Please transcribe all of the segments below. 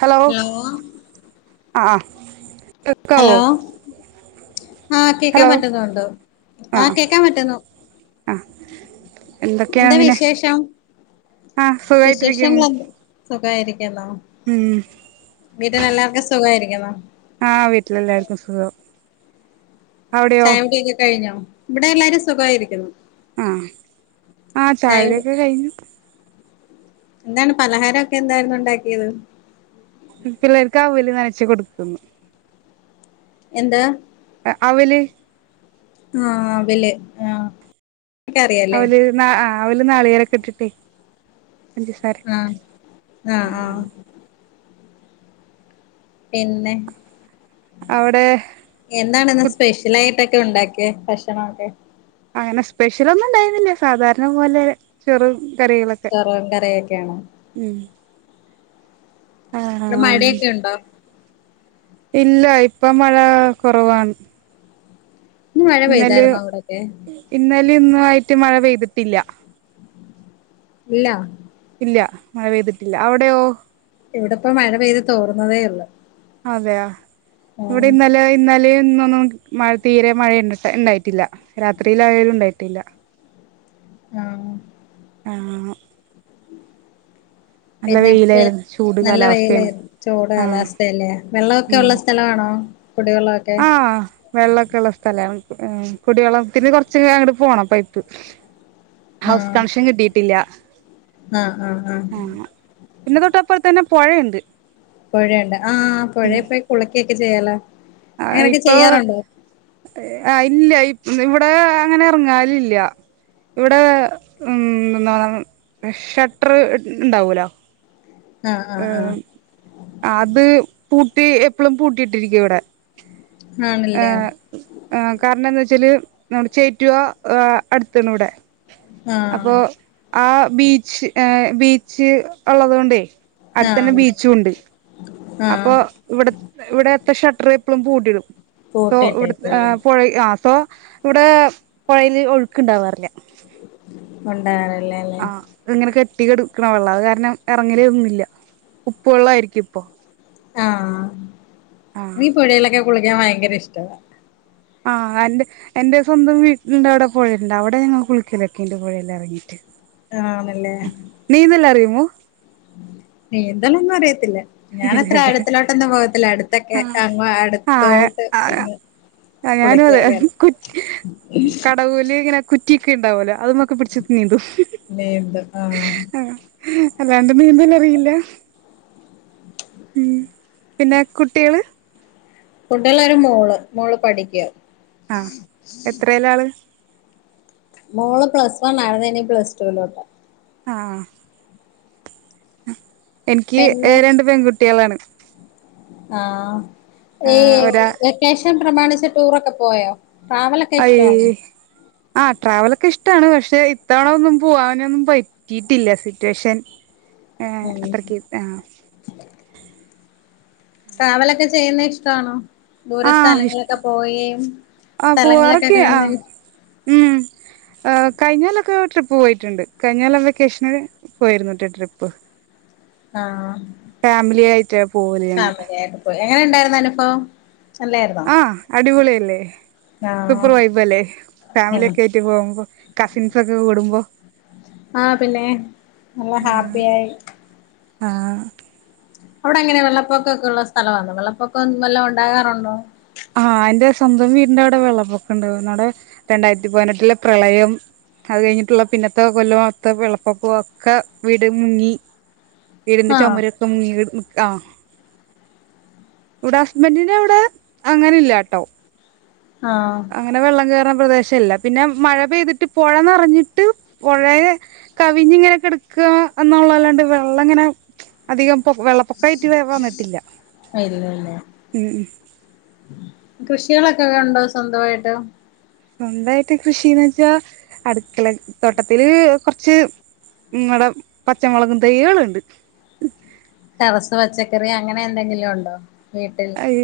Hello ആഹ് കേക്കാവോ hello ആഹ് കേക്കാൻ ഹലോ പറ്റുന്നുണ്ട് ആഹ് കേക്കാൻ പറ്റുന്നു അഹ് എന്തൊക്കെയാ എന്താ പിന്നെ വിശേഷം ആഹ് വിശേഷങ്ങൾ സുഖായ്ട്ടിരിക്കുന്നു എന്ത് സുഖായിരിക്കുന്നോ? ഉം വീട്ടിലെല്ലാർക്കും സുഖായിരിക്കുന്നോ? ആഹ് വീട്ടില് എല്ലാര്ക്കും സുഖം അവിടെയോ ചായ കുടിയൊക്കെ കഴിഞ്ഞോ ഇവിടെ എല്ലാരും സുഖായിരിക്കുന്നു ആഹ് ആഹ് ചായ ചായകുടി കുടിയൊക്കെ കഴിഞ്ഞു എന്താണ് പലഹാരൊക്കെ എന്തായിരുന്നു ഉണ്ടാക്കിയത് പിള്ളേർക്ക് അവല് നനച്ച് കൊടുക്കുന്നു എന്താ ആഹ് അവല് ആഹ് അവല് ആഹ് ഒക്കെ അറിയാല്ലേ അവല് ന ആഹ് അവല് നാളികേരവൊക്കെയിട്ടിട്ട് ആഹ് പഞ്ചസാരയൊക്കെയിട്ട് ആഹ് പിന്നെ അവടെ എന്താണിന്ന് സ്പെഷ്യലായിട്ടൊക്കെ ഉണ്ടാക്കിയെ ഭക്ഷണവൊക്കെ അങ്ങനെ സ്പെഷ്യലൊന്നും ഇണ്ടായിരുന്നില്ല സാധാരണ പോലെ ചോറും കറികളൊക്കെ ചോറും കറിയൊക്കെയാണോ ഉം അവടെ ആ മഴയൊക്കെ ഉണ്ടോ? ഇല്ല ഇപ്പം മഴ കൊറവാണ് ഇന്ന് മഴ ഇന്നലെം പെയ്തായിരുന്നോ അവിടൊക്കെ ഇന്നലിം ഇന്നും ആയിട്ട് മഴ പെയ്തിട്ടില്ല ഇല്ല ഇല്ല മഴ പെയ്തിട്ടില്ല അവടെയോ? ഇവിടിപ്പം മഴ പെയ്ത് തോർന്നതേ ഉള്ളൂ അതെയോ ഇവിടെ ഇന്നലെ ഇന്നലെയും ഇന്നൊന്നും മഴ തീരെ മഴണ്ടട്ട ഇണ്ടായിട്ടില്ല രാത്രിയിലായാലും ഇണ്ടായിട്ടില്ല ആഹ് ആഹ് നല്ല പിന്നക്കെ വെയിലായിരുന്നു ചൂട് നല്ല കാലാവസ്ഥയാണ് വെയിലായി ചൂട് ആ കാലാവസ്ഥയല്ലേ. വെള്ളവൊക്കെ ഉം ഉള്ള സ്ഥലവാണോ? കുടിവെള്ളവൊക്കെ വെള്ളോക്കെള്ള സ്ഥലാണ് ആം കുടിവെള്ളത്തിന് കൊർച്ച് അങ്ങട്ട് പോണം പൈപ്പ് ഹൗസ് ആഹ് കണക്ഷൻ കിട്ടിട്ടില്ല ആഹ് ആഹ് ആഹ് പിന്നെ തൊട്ടപ്പർതന്നെ പൊഴയിണ്ട് പൊഴയുണ്ട് ആഹ് പൊഴേപ്പോയി കുളിക്കെക്കെ ചെയ്യാലെ ആഹ് ഇപ്പോആഹ് ഇല്ല ഇവടെ അങ്ങനെ ഇറങ്ങാലില്ല്യ ഇവിടെ ഉം എന്താ [unintelligible] ഷട്ടർ ഇണ്ടാവോല്ലോ ആഹ് ആഹ് ആഹ് എമ് അത് പൂട്ടി എപ്പളും പൂട്ടിട്ടിരിക്കുവിടെ ആണല്ലേ ഏഹ് ആഹ് കാരണംന്താച്ചാല് നമ്മുടെ ചേറ്റുവ അടുത്താണ് വ്ടെ ആഹ് അപ്പൊ ആഹ് ബീച്ച് ഏഹ്. ബീച്ച് ഉള്ളതൊണ്ടേ അടുത്തന്നെ ആഹ് ബീച്ചുണ്ട് അപ്പൊ ആഹ് ഇവിടെ ഇവിടെത്തെ ഷട്ടർ എപ്പളും പൂട്ടിടും സോ കോട്ട ഇവിടെ ആ ടൈപ്പല്ലേ പുഴ ആഹ് സോ ഇവ്ടെ പൊഴെൽ ഒഴുക്ക്ണ്ടാവാറില്ല ഉണ്ടാവാറില്ലല്ലേ ഇങ്ങനെ കെട്ടി കെടുക്ക്ണ വെള്ള അത് കാരണം ഇറങ്ങല്ന്നില്ല ഉപ്പു വെള്ളായിരിക്കുപ്പൊ ആഹ് ആ നീ പുഴെലൊക്കെ കുളിക്കാൻ ഭയങ്കര ഇഷ്ടവാ ആഹ് എന്റെ എന്റെ സ്വന്തം വീട്ടിണ്ടവടെ പൊഴെണ്ട് അവിടെ ഞങ്ങൾ കുളിക്കലൊക്കെണ്ട് പൊഴെലെറങ്ങീട്ട് ആണല്ലേ നീന്തലറിയുമോ? നീന്തലൊന്നും അറിയത്തില്ല ഞാനത്ര ഇല്ലല്ലേ ആഴത്തിലോട്ടൊന്നും പോകത്തില്ല അടുത്തൊക്കെ അങ്ങ ആ ആ അടുത്തോട്ട്ന്ന് ആ ഞാനും അതെ ഹ് ഹ് കടവൂല് ഇങ്ങനെ കുറ്റിക്ക്‌ണ്ടാവലോ അത് മ ക്കെ പിടിച്ചിട്ട് നീന്തും നീന്തും ആഹ് ഹ് ഹ് അല്ലാണ്ട നീന്തലറിയില്ല ഉം പിന്നെ കുട്ടികള് കുട്ടികള് ഒരു മോള് മോള് പഠിക്ക്യ ആഹ് എത്രേല ആള് മോള് പ്ലസ് വൺ ആയിരുന്നു ഇനി പ്ലസ് ടുൂവിലോട്ട് ആഹ് ആഹ് എനിക്ക്ഏ പിന്നെ രണ്ട് പെൺകുട്ടികളാണ് ആഹ് ആ ഈ ഒരാ വെക്കേഷൻ പ്രമാണിച്ച് ടൂറൊക്കെ പോയോ ട്രാവലൊക്കെ അയ് ഇഷ്ടവാണോ ആ ട്രാവലൊക്കെ ഇഷ്ടാണ് പക്ഷെ ഇത്തവണ ഒന്നും പോവാനൊന്നും പറ്റ് റ്റീട്ടില്ല സിറ്റുവേഷൻ ഏ ഉം അത്രക്ക് ആ ട്രാവലൊക്കെ ചെയ്യുന്നത് ഇഷ്ടവാണോ ദൂര ആ ഇഷ്ട സ്ഥലങ്ങളൊക്കെ പോവുകയും ആ സ്ഥലങ്ങളൊക്കെ പോവാറൊക്കെ കാണുന്നതി ആ കഴിഞ്ഞല്ലൊക്കെ ട്രിപ്പ് പോയിട്ടുണ്ട്. കഴിഞ്ഞൊല്ലം വെക്കേഷനല് പോയിരുന്നട്ടൊ ട്രിപ്പ്. ആഹ് ഫാമിലി ആയിറ്റാ പോവല് ഞങ്ങ ഒ എങ്ങനെണ്ടായിരുന്നനുഭവം ആഹ് അടിപൊളിയല്ലേ ആഹ് സൂപ്പർ വൈബ് അല്ലേ ഉം ഫാമിലിയൊറ്റ് ക്കെ റ്റ് പോകുമ്പോ കസിൻസൊക്കെ കൂടുമ്പോ ആഹ് പിന്നെ... നല്ല ഹാപ്പി ആയി ആഹ് അവിടെങ്ങനെ വെള്ളപ്പൊക്ക ക്കെള്ള സ്ഥലവാണോ വെള്ളപ്പൊക്കം നല്ലോ ഉണ്ടാകാറുണ്ടോ ആഹ് എന്റെ സ്വന്തം വീടിന്റെവിടെ വെള്ളപ്പൊക്കുണ്ടവും. അവടെ രണ്ടായിരത്തി പതിനെട്ടിലെ പ്രളയം അത് കഴിഞ്ഞിട്ടുള്ള പിന്നത്തെ കൊല്ലംത്തെ വെള്ളപ്പൊക്ക ഒക്കെ വീട് മുങ്ങി വീടിന്റെ ആഹ് ചുമരൊക്കെമുങ്ങി നി ആ ഇവിടെ ഹസ്ബൻറിന്റ വിടെ അങ്ങനെല്ലാ ട്ടോ ആഹ് അങ്ങനെ വെള്ളം കയറുന്ന പ്രദേശല്ല പിന്നെ മഴ പെയ്തിട്ട് പുഴ നിറഞ്ഞിട്ട് പുഴയ കവിഞ്ഞ ഇങ്ങനെൊക്കെ എടുക്കുക എന്നുള്ളതല്ലാണ്ട് വെള്ളം ഇങ്ങനെ അധികം വെള്ളപ്പൊക്കായിട്ട് വേറെ വന്നിട്ടില്ല ഉം കൃഷികളൊക്കെക്കെ ഉണ്ടോ സ്വന്തമായിട്ട്? സ്വന്തമായിട്ട് കൃഷിന്ന് വെച്ചാ അടുക്കള തോട്ടത്തില് കൊറച്ച് നിങ്ങളടെ പച്ചമുളകും തയ്യാണ് ത്? ടെറസ് പച്ചക്കറി അങ്ങനെ എന്തെങ്കിലും ഉണ്ടോ? വീട്ടിൽ അയ്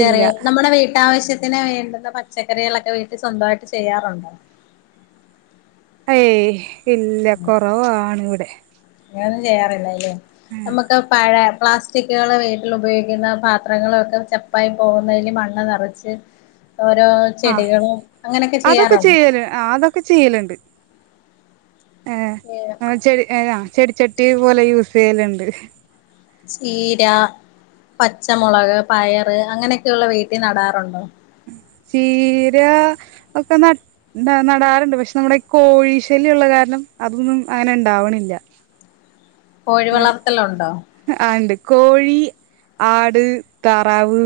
ഇല്ല നമ്മുടെ വീട്ടാവശ്യത്തി ത്തിന് വേണ്ടുന്ന പച്ചക്കറികളൊക്കെ വീട്ടിൽ സ്വന്തമായിട്ട് ചെയ്യാറുണ്ടോ? ഏയ് ഇല്ല കുറവാണ് ഇവിടെ അങ്ങനൊന്നും ചെയ്യാറില്ലല്ലേ നമ്മുക്ക് പഴ പ്ലാസ് ചിക്കുകൾ വീട്ടിൽ ഉപയോഗിക്കുന്ന പാത്രങ്ങളൊക്കെ ചപ്പായി പോകുന്നതിൽ മണ്ണ് നിറച്ച് ഓരോ ആ ചെടികളും അങ്ങനെയൊക്കെ ചെയ്യാറുള്ളൂ [unintelligible] അതൊക്കെ ഒക്കെ ചെയ്യലുണ്ട്. ഏ് ചെ ചെടിച്ചട്ടി പോലെ യൂസ് ചെയ്യലുണ്ട് ചീര പച്ചമുളക് പയറ് അങ്ങനെയൊക്കെയ ഉള്ള വീട്ടിൽ നടാറുണ്ടോ? ചീര ഒക്കെ നട്ട് എന്താ നടാറുണ്ട്. പക്ഷെ നമ്മുടെ ഈ കോഴി ശല്യ ഉുള്ള കാരണം അതൊന്നും അങ്ങനെ ഉണ്ടാവണില്ല. കോഴിവളർത്തലുണ്ടോ? ആണ്ട് കോഴി ആട് തറാവ്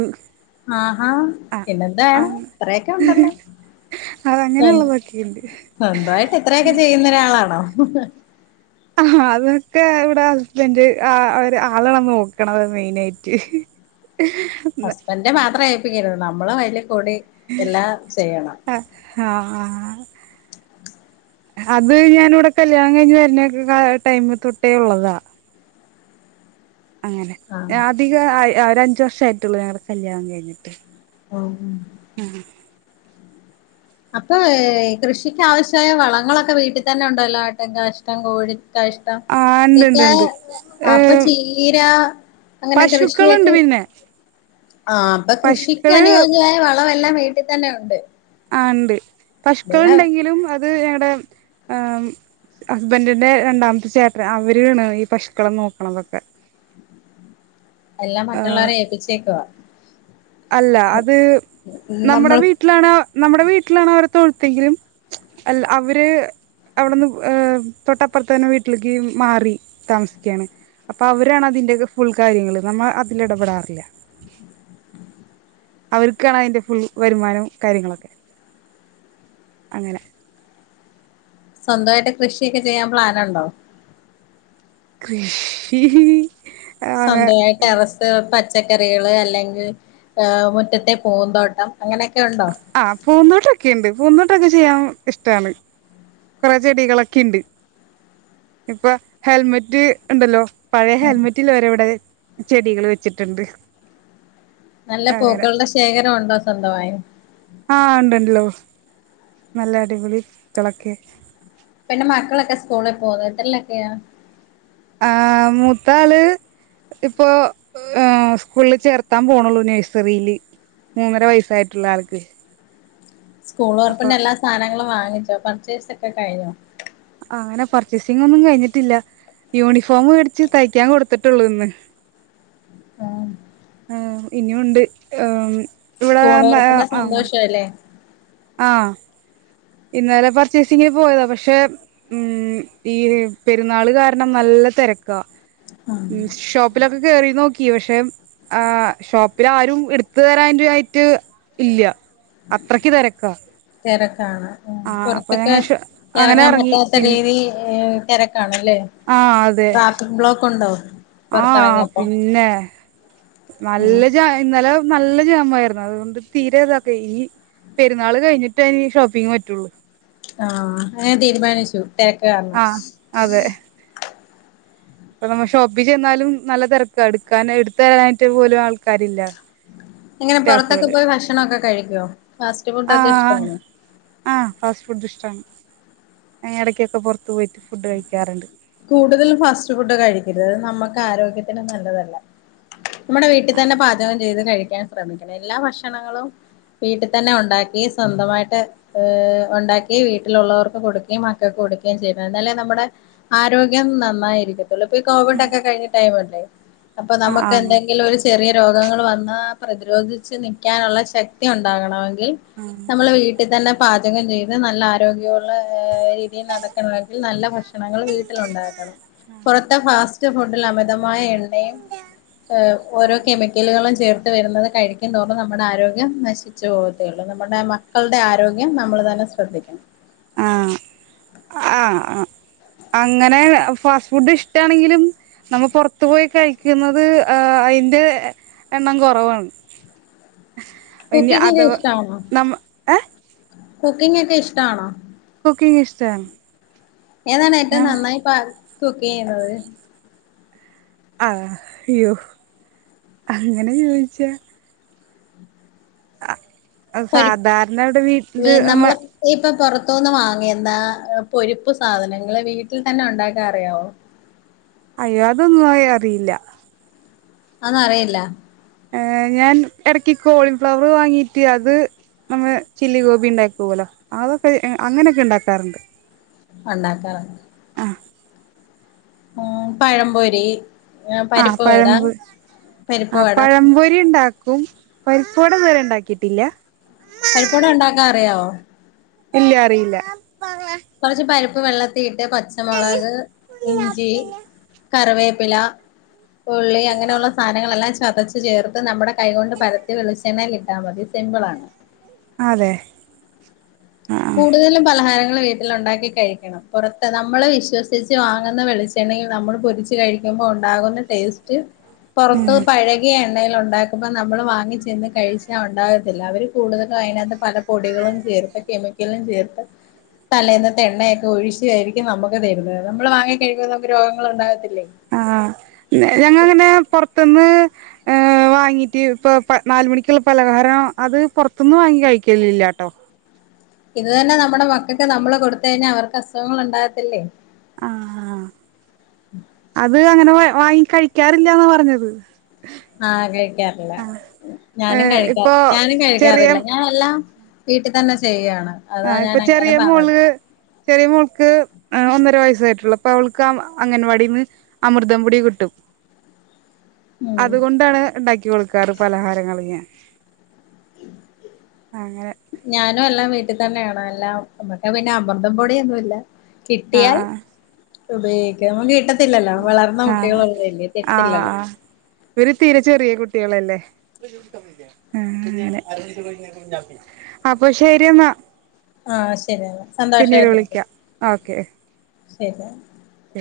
ആഹാ പിന്നെന്തായാണ് ഇത്രയൊക്കെ ഉണ്ടല്ലോ? അതങ്ങനെയുള്ളതൊക്കെയുണ്ട് സ്വന്തമായിട്ട് എത്രയൊക്കെ ചെയ്യുന്ന ഒരാളാണോ? ആ അതൊക്കെ ഇവിടെ ഹസ്ബൻഡ് ആ അവര് ആളണം നോക്കണത് മെയിന ആയിട്ട് ഉ ഹസ്ബൻഡ മാത്രേ അഏപ്പിക്കൂ നമ്മള് വല കൂടി എല്ലാം ചെയ്യണം ആഹ അത് ഞാാന ഇവിടെ കല്യാണം കഴിഞ്ഞ് വരുന്ന ടൈമ തൊട്ടേ ഉള്ളതാ അങ്ങനെ ആഹ് അധിക ഒ അഞ്ച വർഷ ആയിട്ടുള്ളൂ ഞങ്ങളടെ കല്യാണം കഴിഞ്ഞിട്ട് ഓ ഉം അപ്പൊ കൃഷിക്ക് ആാവശ്യമായ വളങ്ങളൊക്കെ വീട്ടിൽ തന്നെ ഉണ്ടല്ലോ ആട്ടെ കാഷ്ടം കോഴി ഇഷ്ടം ആഹ് ഇണ്ട് ഇണ്ട് ഇതൊക്കെ ഇണ്ട് അപ്പൊ ഏഹ് ചീര അങ്ങനെ പശുക്കളുണ്ട് കൃഷിയായിട്ട് പിന്നെ ആ അപ്പൊ കൃഷിക്ക് പശുക്കള് അനുയോജ്യമായ വളംല്ലാം വീട്ടിൽ തന്നെ ഉണ്ട്. ആണ്ട് പഷുക്കള ഇതെല്ലാം ഉണ്ടെങ്കിലും അത് ഞങ്ങളടെ ആ ഹസ്ബൻഡിന്റെ രണ്ടാമത്തെ ചേട്ടൻ അവരണ് ഈ പശുക്കളെ നോക്കണതൊക്കെ എല്ലാം ആഹ് മറ്റുള്ളവരെ ഏപ്പിച്ചേക്കവാ അല്ല അത് നമ്മുടെ വീട്ട വീട്ടിലണോ നമ്മുടെ വീട്ടിലാണോ അവരെ തൊഴുത്തെങ്കിലും അല്ല അവര് അവിടെന്ന് തൊട്ടപ്പുറത്ത തന്നെ വീട്ടിലേക്ക് മാറി താമസിക്കുകയാണ്. അപ്പൊ അവരാണ് അതിന്റെക്കെ ഫുൾ കാര്യങ്ങൾ നമ്മൾ അതില് ഇടപെടാറില്ല. അവർക്കാണ് അതിൻ്റെ ഫുൾ വരുമാനവും കാര്യങ്ങളൊക്കെ അങ്ങനെ സ്വന്തമായിട്ട് കൃഷിയൊക്കെ ചെയ്യാൻ പ്ലാനുണ്ടോ? കൃഷി ആഹ് സ്വന്തമായിട്ട് ഇറസ് പച്ചക്കറികൾ അല്ലെങ്കിൽ മുറ്റത്തെ പൂന്തോട്ടം അങ്ങനെയൊക്കെ ഉണ്ടോ? ആ് പൂന്തോട്ടൊക്കെുണ്ട് പൂന്തോട്ടൊക്കെ ചെയ്യാൻ ഇഷ്ടമാണ്. കുറെ ചെടികളൊക്കെ ഉണ്ട് ഇപ്പൊ ഹെൽമെറ്റ് ഉണ്ടല്ലോ പഴയ ഉം ഹെൽമെറ്റിൽ ഒരവിടെ ചെടികൾ വെച്ചിട്ടുണ്ട് നല്ല അങ്ങനെ പൂക്കളുടെ ശേഖരംണ്ടോ സ്വന്തമായിന് ആഹ് ഉണ്ടണ്ട്ല്ലോ നല്ല അടിപൊളി ക്കളൊക്കെ പിന്നെ മക്കളൊക്കെ സ്കൂളിൽ പോന്നോ എത്രല്ലൊക്കെയാ ആഹ് മൂത്താള് ഇപ്പൊ ഏഹ് സ്കൂൾള് ചേർത്താൻ പോണൊള്ളൂ നേഴ്സറില് മൂന്നര വയസ്സായിട്ടൊള്ളു ആൾക്ക് സ്കൂള് അപ്പൊ ഒറപ്പിന്റെ എല്ലാ സാനങ്ങളും വാങ്ങിച്ചോ പർച്ചേസ് ഒക്കെ കഴിഞ്ഞോ ആ അങ്ങനെ പർച്ചേസിംഗൊന്നും കഴിഞ്ഞിട്ടില്ല യൂണിഫോമ് മേടിച്ച് തയ്ക്കാൻ കൊടുത്തിട്ടുള്ളൂ ഇന്ന് ഏമ് ഏഹ് ഇനിയുണ്ട് ഉം ഇവ്ടെ ന്നേ ആഹ് പ്പെലേ ആഹ് ഇന്നലെ പർച്ചേസിംഗിന് പോയതാ പക്ഷെ ഉം ഈ പെരുന്നാള് കാരണം നല്ല തെരക്ക ഈ ഷോപ്പ് പ്പിലൊക്കെ കേറി നോക്കി പക്ഷെ ആഹ് ഷോപ്പില് ആരും ഇട്ത്ത്തരാൻ ആയിട്ട് ഇല്ല അത്രക്ക് തെരക്കാ തെരക്കാണ് ഉം ഞങ്ങ പുറത്തൊക്കെ അങ്ങനെ എറങ്ങാൻ ഇറങ്ങി പറ്റാത്ത പിൻ രീതില് തെരക്കാണല്ലേ ആഹ് അതെ ട്രാഫിക് ബ്ലോക്ക് ഉണ്ടോ ആഹ് ആഹ് പുറത്തിറങ്ങിയപ്പോ പിന്നെ, ഉം നല്ല ജാ ഇന്നലെ നല്ല ജാമായിര്ന്നു അതുകൊണ്ട് തീരെ ഇതാക്കേയ് ഈ പെരുന്നാള് കഴിഞ്ഞിട്ടേ ഇനി ഷോപ്പിംഗ് പറ്റുള്ളൂ ആഹ് അങ്ങനേ തീരുമാനിച്ചു തെരക്ക് കാരണം ആ അതെ [inaudible] ഇപ്പ നമ്മ ഷോപ്പീ ചെന്നാലും നല്ല തെരക്കാ എടുക്കാന് എട്ത്ത് തരാനായിട്ട് പോലും ആൾക്കാരില്ല എങ്ങനെ പൊറത്തൊക്കെ സ്റ്റാഫുകള് പോയി ഭക്ഷണവൊക്കെ കഴിക്കുവോ ഫാസ്റ്റ് ഫുഡൊക്കെ ഇഷ്ടവാണോ ആഹ് ഫാസ്റ്റ് ഫുഡിഷ്ടാണ് ഏഹ് എടയ്ക്കൊക്ക പൊറത്ത് പോയിട്ട് ഫുഡ് കഴിക്കാറ്ണ്ട് കൂടുതൽ ഫാസ്റ്റ് ഫുഡ് കഴിക്കരുത് നമ്മക്കാരോഗ്യത്തിന് നല്ലതല്ല നമ്മടെ വീട്ടിത്തന്നെ ആഹ് പാചകം ചെയ്ത് കഴിക്കാൻ ശ്രമിക്കണം എല്ലാ ഭക്ഷണങ്ങളും വീട്ടിത്തന്നെ ഒണ്ടാക്കി സ്വന്തമായിട്ട് ഈഹ് ഒണ്ടാക്കി വീട്ടിലൊള്ളവർക്ക് കൊടുക്ക്യേം മക്കക്ക് കൊടുക്ക്യേം ചെയ്യണം എന്നാലേ നമ്മടെ ആരോഗ്യം നന്നായിരിക്കത്തൊള്ളൂ ഇപ്പീ കോവിഡക്കെ കഴിഞ്ഞ ടൈമല്ലേ അപ്പ ആഹ് നമക്കെന്തെങ്കിലു ഒരു ച് ചെറിയ രോഗങ്ങള് വന്നാ പ്രതിരോധിച്ച് നിക്ക്യാനൊള്ള ശക്തി ഒണ്ടാകണമെങ്കിൽ ആഹ് നമ്മള് വീട്ടിത്തന്നെ പാചകം ചെയ്ത് നല്ല ആരോഗ്യവുള്ള ഈഹ് രീതിയിൽ നടക്കണവായിര് ൽ നല്ല ഭക്ഷണങ്ങള് വീട്ടിലൊണ്ടാക്കണം പൊറത്തെ ഫാസ്റ്റ് ഫുഡിലമിതമായ എണ്ണയും ഇഹ് ഓരോ കെമിക്കലുകളും ചേർത്ത് വരുന്നത് കഴി ക്കുംതോറും നമ്മടെ ആരോഗ്യം നശിച്ചു പോവത്തേയൊള്ളൂ നമ്മടെ മക്കൾടെ ആരോഗ്യം നമ്മള് തന്നെ ശ്രദ്ധിക്കണം ആഹ് ആഹ് അഹ് അങ്ങനേണ ഫാസ്റ്റ് ഫുഡ് ഇഷ്ടാണെങ്കിലും നമ്മ പൊറത്ത് പോയി കഴിക്കുന്നത് ആഹ് അയിന്റെ എ എണ്ണം കൊറവാണ് ഇനി കുക്കിങ്ങെക്കെ അഥവാ ഇഷ്ട ആന്നോ നമ്മ ഏഹ് കുക്കിങ്ങെക്കെ ഇഷ്ടാണോ കുക്കിംഗ് ഇഷ്ടാണ് ഏതാണേറ്റവും ഞാൻ നന്നായി പാ കുക്കെയ്യുന്നത് അതെ ഇയ്യോ അങ്ങനെ ചോയിച്ച അ സാധാരണ ഇവ്ടെ വീട്ടില് നമ്മ ഇപ്പ പൊറത്തൂന്ന് വാങ്ങിയെന്താ പൊരിപ്പ് സാധനങ്ങള് വീട്ടിൽ തന്നെ ഒണ്ടാക്കാൻ അറിയാവോ അയ്യോ അതൊന്നും അ യേ അറിയില്ല അഒന്നറിയില്ല ഏഹ് ഞാൻ എടയ്ക്ക് കോളിഫ്ലവറ് വാങ്ങീട്ട് അത് നമ്മ ചില്ലി ഗോപി ഇണ്ടാക്കൂവലോ അതൊക്കെ ഏഹ് അങ്ങനെയൊക്കെ ഇണ്ടാക്കാറുണ്ട് ഒണ്ടാക്കാറൊണ് ആഹ് ഉം പഴംപൊരി ആഹ് പരിപ്പ് വട പഴംപൊ പരിപ്പ് ആഹ് വട പഴപൊരിയിണ്ടാക്കും പരിപ്പുവട ഇതുവരെ ഇണ്ടാക്കീട്ടില്ല്യ പരിപ്പുവട ഉണ്ടാക്കാൻ അറിയാവോ ഇല്ല്യ അറിയില്ല്യ കൊറച്ച് പരിപ്പ് വെള്ളത്തിയിട്ട് പച്ചമൊളക് ഇഞ്ചി കറിവേപ്പില ഉള്ളി അങ്ങനെയൊള്ള സാനങ്ങളെല്ലാം ചതച്ച് ചേർത്ത് നമ്മടെ കൈ കൊണ്ട് പരത്തി വെളിച്ചെണ്ണയിലിട്ടാ മതി സിമ്പിളാണ് അതെ ആഹ് കൂടുതലും പലഹാരങ്ങള് വീ ട്ടിലൊണ്ടാക്കി കഴിക്കണം പൊറത്ത് നമ്മള് വിശ്വസിച്ച് വാങ്ങുന്ന വെളിച്ചെണ്ണയിൽ നമ്മള് പൊരിച്ച് കഴിക്കുമ്പോ ഒണ്ടാകുന്ന ടേസ്റ്റ് പൊറത്ത് ഉം പഴകി കിയ എണ്ണയിലൊണ്ടാക്കുമ്പ നമ്മള് വാങ്ങി ചെന്ന് കഴിച്ചാ ഒണ്ടാകത്തില്ല അവര് കൂടുതലു അയിനാത്ത് പല പ് പൊടികളും ചേർത്ത് കെമിക്കലും ചേർത്ത് തലേന്നത്തെ എണ്ണയൊക്കെ ഒഴിച്ചുവായിരിക്കും നമ്മക്ക് തെരുന്നത് നമ്മള് വാങ്ങിക്കഴിക്കുമ്പോ നമുക്ക് രോഗങ്ങളൊണ്ടാകത്തില്ലേ ആഹ് നേ ഞങ്ങങ്ങനേ പൊറത്ത്ന്ന് അ് വാങ്ങീട്ട് ഇപ്പൊ പ നാല് മണിക്കിള്ള പലഹാരം അത് പൊറത്ത്ന്ന് വാങ്ങി കഴിക്കലില്ല്യാട്ടോ ഇത് തന്ന നമ്മട മക്കക്ക് നമ്മള് കൊടുത്ത് കഴിഞ്ഞാ അവർക്ക് അസുഖങ്ങളൊണ്ടാകത്തില്ലേ അ ആ അത് അങ്ങനെ വാങ്ങി കഴിക്കാറില്ല്യാന്ന പറഞ്ഞത് ആ കഴിക്കാറില്ല ആഹ് ഞാനും ഏഹ് കഴിക്ക ഇപ്പൊ ഞാനും ചെറിയ കഴിക്കാറില്ല ഞ എല്ലാം വീട്ടിൽ തന്നെ ചെയ്യാണ് ആ അതാ ഞാൻ ഇപ്പൊ അങ്ങനെ ചെറിയ പറഞ്ഞത് മോള് ചെറിയ മോൾക്ക് ഒന്നര വയസ്സായിട്ടൊള്ളു അപ്പൊ അവൾക്ക് അംഗനവാടീന്ന് അമൃതംപൊടി കിട്ടും ഉ [inaudible] അതുകൊണ്ടാണ് ഉണ്ടാക്കി കൊടുക്കാറ് പലഹാരങ്ങള് ഞാൻ അ അങ്ങനെ ഞാനും എല്ലാം വീട്ടിൽ തന്നെയാണ് എല്ലാം നമ്മുക്ക് പിന്നെ അമൃതം പൊടിയൊന്നും ഇല്ല കിട്ടിയാൽ ആഹ് ഉപയോഗി- നമുക്ക് കിട്ടത്തില്ലല്ലോ വളർന്ന ആഹ് കുട്ടികള ആഹ് ഉള്ളതല്ലേ തെരത്തില്ലല്ലോ ആഹ് ഇവര് തിരേ ചെറിയ കുട്ടികളല്ലേ അങ്ങനെ അപ്പൊ ശരി എന്നാ ആ ശരിയന്നെ പിന്നീട് സന്തോഷയിട്ടിരിക്ക വിളിക്കാം ശരിയന്നെ അ